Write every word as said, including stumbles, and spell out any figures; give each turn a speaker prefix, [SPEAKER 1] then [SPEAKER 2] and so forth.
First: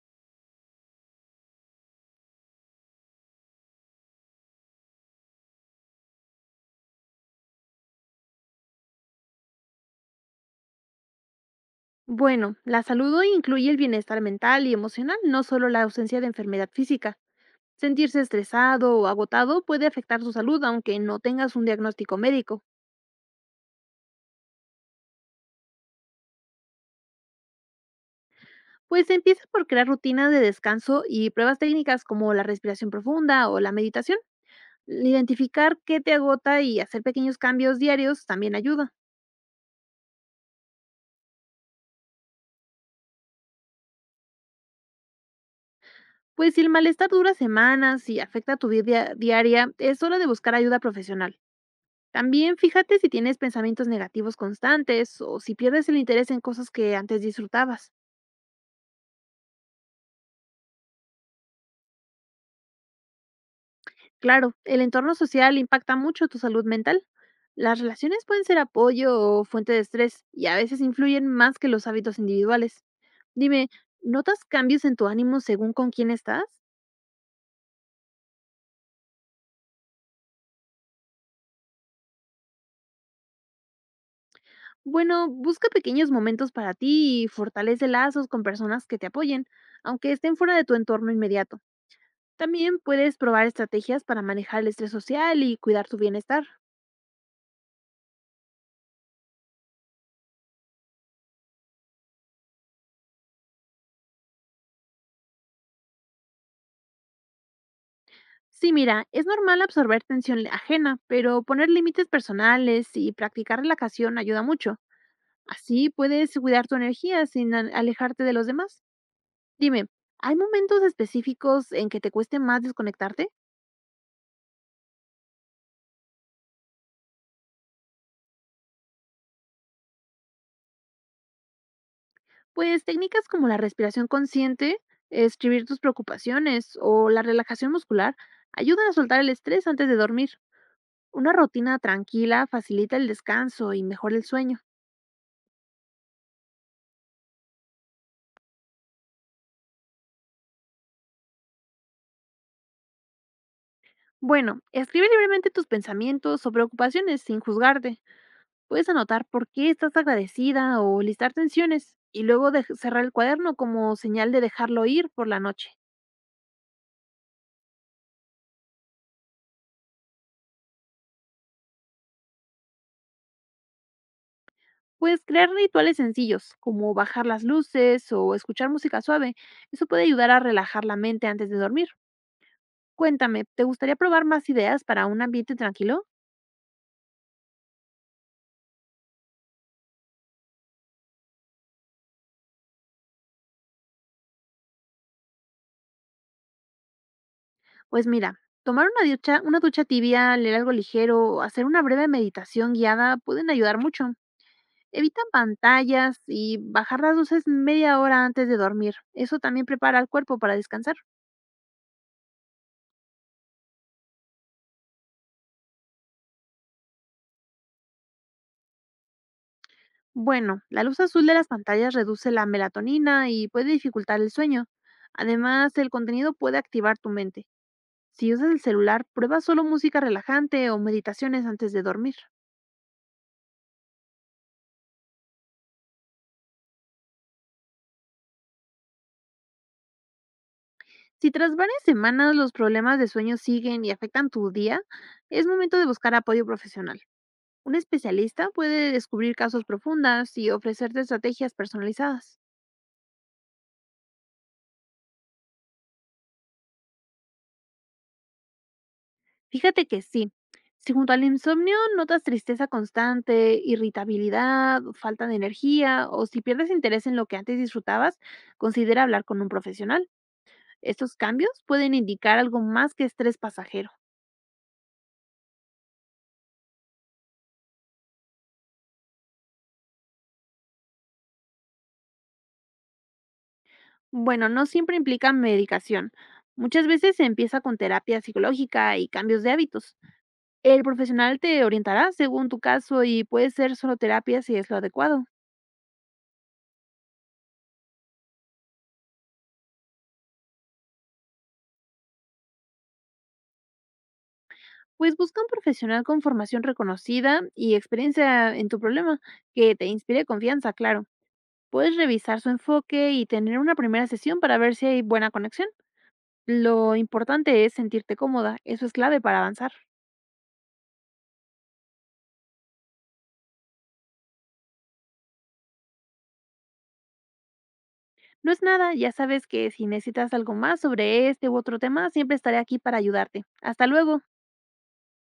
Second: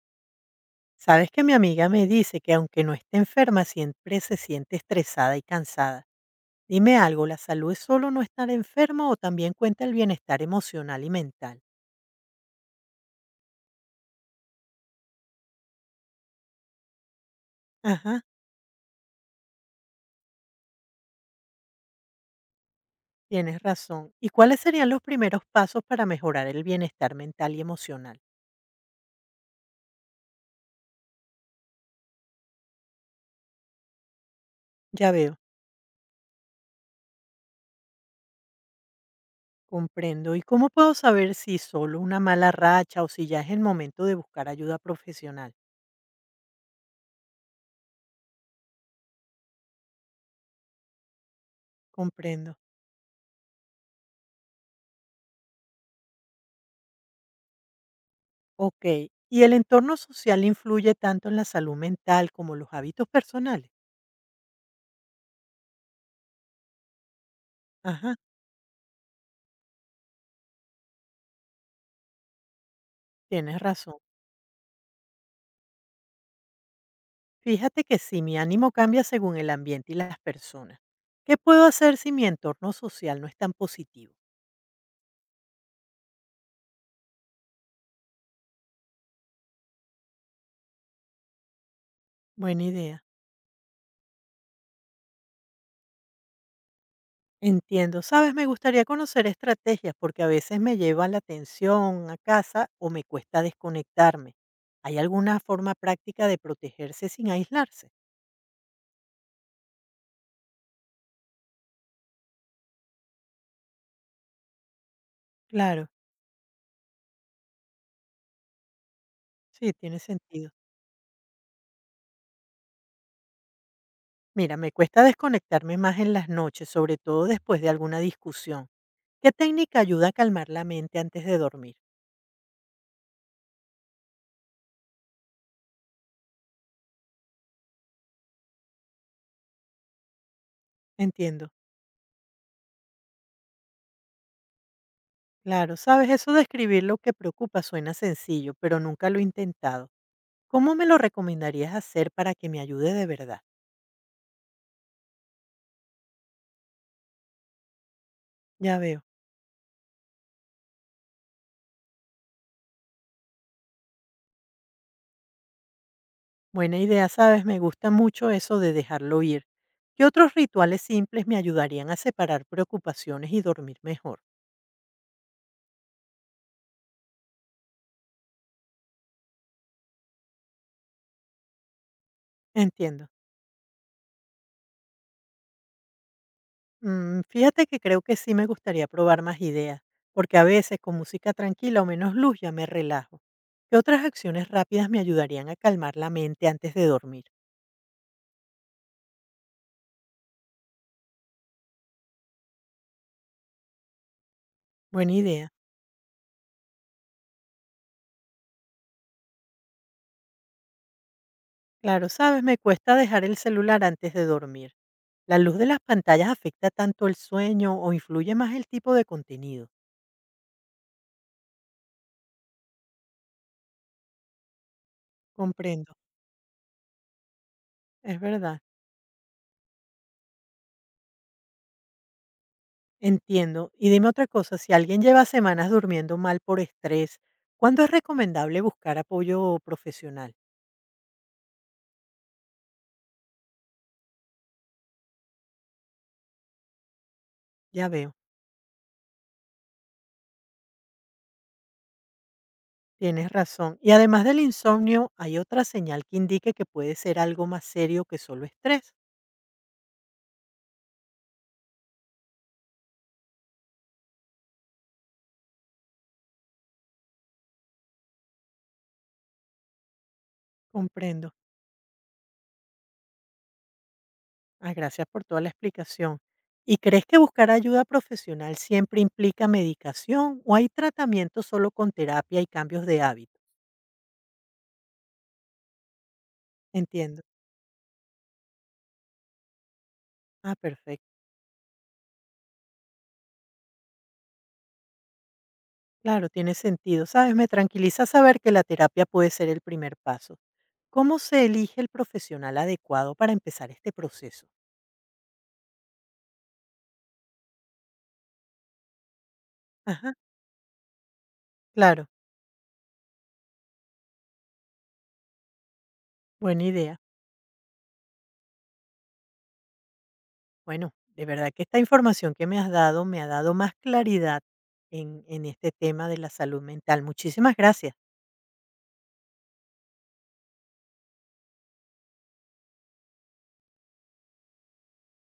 [SPEAKER 1] Sabes que mi amiga me dice que aunque no esté enferma, siempre se siente estresada y cansada. Dime algo, ¿la salud es solo no estar enfermo o también cuenta el bienestar emocional y mental?
[SPEAKER 2] Bueno, la salud hoy incluye el bienestar mental y emocional, no solo la ausencia de enfermedad física.
[SPEAKER 1] Ajá,
[SPEAKER 2] Sentirse estresado o agotado puede afectar su salud aunque no tengas un diagnóstico médico.
[SPEAKER 1] tienes razón. ¿Y cuáles serían los primeros pasos para mejorar el bienestar mental y emocional?
[SPEAKER 2] Pues empieza por crear rutinas de descanso y pruebas técnicas como la respiración profunda o la meditación.
[SPEAKER 1] Ya veo,
[SPEAKER 2] Identificar qué te agota y hacer pequeños cambios diarios también ayuda.
[SPEAKER 1] comprendo. ¿Y cómo puedo saber si solo una mala racha o si ya es el momento de buscar ayuda profesional?
[SPEAKER 2] Pues si el malestar dura semanas y afecta tu vida diaria, es hora de buscar ayuda profesional. También
[SPEAKER 1] Comprendo.
[SPEAKER 2] fíjate si tienes pensamientos negativos constantes o si pierdes el interés en cosas que antes disfrutabas.
[SPEAKER 1] Ok. ¿Y el entorno social influye tanto en la salud mental como los hábitos personales?
[SPEAKER 2] Claro, el entorno social impacta mucho tu salud mental. Las
[SPEAKER 1] Ajá.
[SPEAKER 2] relaciones pueden ser apoyo o fuente de estrés y a veces influyen más que los hábitos individuales.
[SPEAKER 1] Tienes
[SPEAKER 2] Dime,
[SPEAKER 1] razón.
[SPEAKER 2] ¿notas cambios en tu ánimo según con quién estás?
[SPEAKER 1] Fíjate que si mi ánimo cambia según el ambiente y las personas. ¿Qué puedo hacer si mi entorno social no es tan positivo?
[SPEAKER 2] Bueno, busca pequeños momentos para ti y fortalece lazos con personas que te apoyen, aunque estén fuera de tu entorno inmediato.
[SPEAKER 1] Buena
[SPEAKER 2] También
[SPEAKER 1] idea.
[SPEAKER 2] puedes probar estrategias para manejar el estrés social y cuidar tu bienestar.
[SPEAKER 1] Entiendo. Sabes, me gustaría conocer estrategias porque a veces me lleva la atención a casa o me cuesta desconectarme. ¿Hay alguna forma práctica de protegerse sin aislarse?
[SPEAKER 2] Sí, mira, es normal absorber tensión le- ajena, pero poner límites personales y practicar relajación ayuda mucho.
[SPEAKER 1] Claro,
[SPEAKER 2] Así puedes cuidar tu energía sin a- alejarte de los demás.
[SPEAKER 1] sí,
[SPEAKER 2] Dime,
[SPEAKER 1] tiene
[SPEAKER 2] ¿hay
[SPEAKER 1] sentido.
[SPEAKER 2] momentos específicos en que te cueste más desconectarte?
[SPEAKER 1] Mira, me cuesta desconectarme más en las noches, sobre todo después de alguna discusión. ¿Qué técnica ayuda a calmar la mente antes de dormir?
[SPEAKER 2] Pues técnicas como la respiración consciente, escribir tus preocupaciones o la relajación muscular ayudan a soltar el estrés antes de dormir. Una
[SPEAKER 1] Entiendo.
[SPEAKER 2] rutina tranquila facilita el descanso y mejora el sueño.
[SPEAKER 1] Claro, sabes, eso de escribir lo que preocupa suena sencillo, pero nunca lo he intentado. ¿Cómo me lo recomendarías hacer para que me ayude de verdad?
[SPEAKER 2] Bueno, escribe libremente tus pensamientos o preocupaciones sin juzgarte.
[SPEAKER 1] Ya
[SPEAKER 2] Puedes
[SPEAKER 1] veo.
[SPEAKER 2] anotar por qué estás agradecida o listar tensiones y luego dej- cerrar el cuaderno como señal de dejarlo ir por la noche.
[SPEAKER 1] Buena idea, sabes, me gusta mucho eso de dejarlo ir. ¿Qué otros rituales simples me ayudarían a separar preocupaciones y dormir mejor?
[SPEAKER 2] Puedes crear rituales sencillos, como bajar las luces o escuchar música suave. Eso puede ayudar a relajar la mente antes de dormir.
[SPEAKER 1] Entiendo.
[SPEAKER 2] Cuéntame, ¿te gustaría probar más ideas para un ambiente tranquilo?
[SPEAKER 1] Mm, fíjate que creo que sí me gustaría probar más ideas, porque a veces con música tranquila o menos luz ya me relajo. ¿Qué otras acciones rápidas me ayudarían a calmar la mente antes de dormir?
[SPEAKER 2] Pues mira, tomar una ducha, una ducha tibia, leer algo ligero o hacer una breve meditación guiada pueden ayudar mucho.
[SPEAKER 1] Buena
[SPEAKER 2] Evita
[SPEAKER 1] idea.
[SPEAKER 2] pantallas y bajar las luces media hora antes de dormir. Eso también prepara al cuerpo para descansar.
[SPEAKER 1] Claro, sabes, me cuesta dejar el celular antes de dormir. ¿La luz de las pantallas afecta tanto el sueño o influye más el tipo de contenido?
[SPEAKER 2] Bueno, la luz azul de las pantallas reduce la melatonina y puede dificultar el sueño. Además, el
[SPEAKER 1] Comprendo,
[SPEAKER 2] contenido puede activar tu mente.
[SPEAKER 1] es
[SPEAKER 2] Si usas el
[SPEAKER 1] verdad,
[SPEAKER 2] celular, prueba solo música relajante o meditaciones antes de dormir.
[SPEAKER 1] entiendo. Y dime otra cosa, si alguien lleva semanas durmiendo mal por estrés, ¿cuándo es recomendable buscar apoyo profesional?
[SPEAKER 2] Si tras varias semanas los problemas de sueño siguen y afectan tu día, es momento de buscar apoyo profesional. Un
[SPEAKER 1] Ya veo,
[SPEAKER 2] especialista puede descubrir casos profundas y ofrecerte estrategias personalizadas.
[SPEAKER 1] tienes razón. Y además del insomnio, ¿hay otra señal que indique que puede ser algo más serio que solo estrés?
[SPEAKER 2] Fíjate que sí. Si junto al insomnio notas tristeza constante, irritabilidad, falta de energía o si pierdes interés en lo que antes disfrutabas, considera hablar con un profesional. Estos
[SPEAKER 1] Comprendo.
[SPEAKER 2] cambios pueden indicar algo más que estrés pasajero.
[SPEAKER 1] Ah, gracias por toda la explicación. ¿Y crees que buscar ayuda profesional siempre implica medicación o hay tratamiento solo con terapia y cambios de hábitos?
[SPEAKER 2] Bueno, no siempre implica medicación. Muchas veces
[SPEAKER 1] Entiendo.
[SPEAKER 2] se empieza con terapia psicológica y cambios de hábitos.
[SPEAKER 1] Ah,
[SPEAKER 2] El
[SPEAKER 1] perfecto.
[SPEAKER 2] profesional te orientará según tu caso y puede ser solo terapia si es lo adecuado.
[SPEAKER 1] Claro, tiene sentido. Sabes, me tranquiliza saber que la terapia puede ser el primer paso. ¿Cómo se elige el profesional adecuado para empezar este proceso?
[SPEAKER 2] Pues busca un profesional con formación reconocida y experiencia en tu problema, que te
[SPEAKER 1] Ajá,
[SPEAKER 2] inspire confianza, claro. Puedes
[SPEAKER 1] claro,
[SPEAKER 2] revisar su enfoque y tener una primera sesión para ver si hay buena conexión.
[SPEAKER 1] buena
[SPEAKER 2] Lo
[SPEAKER 1] idea.
[SPEAKER 2] importante es sentirte cómoda, eso es clave para avanzar.
[SPEAKER 1] Bueno, de verdad que esta información que me has dado me ha dado más claridad en, en este tema de la salud mental. Muchísimas gracias.
[SPEAKER 2] No es nada, ya sabes que si necesitas algo más sobre este u otro tema, siempre estaré aquí para ayudarte. Hasta luego.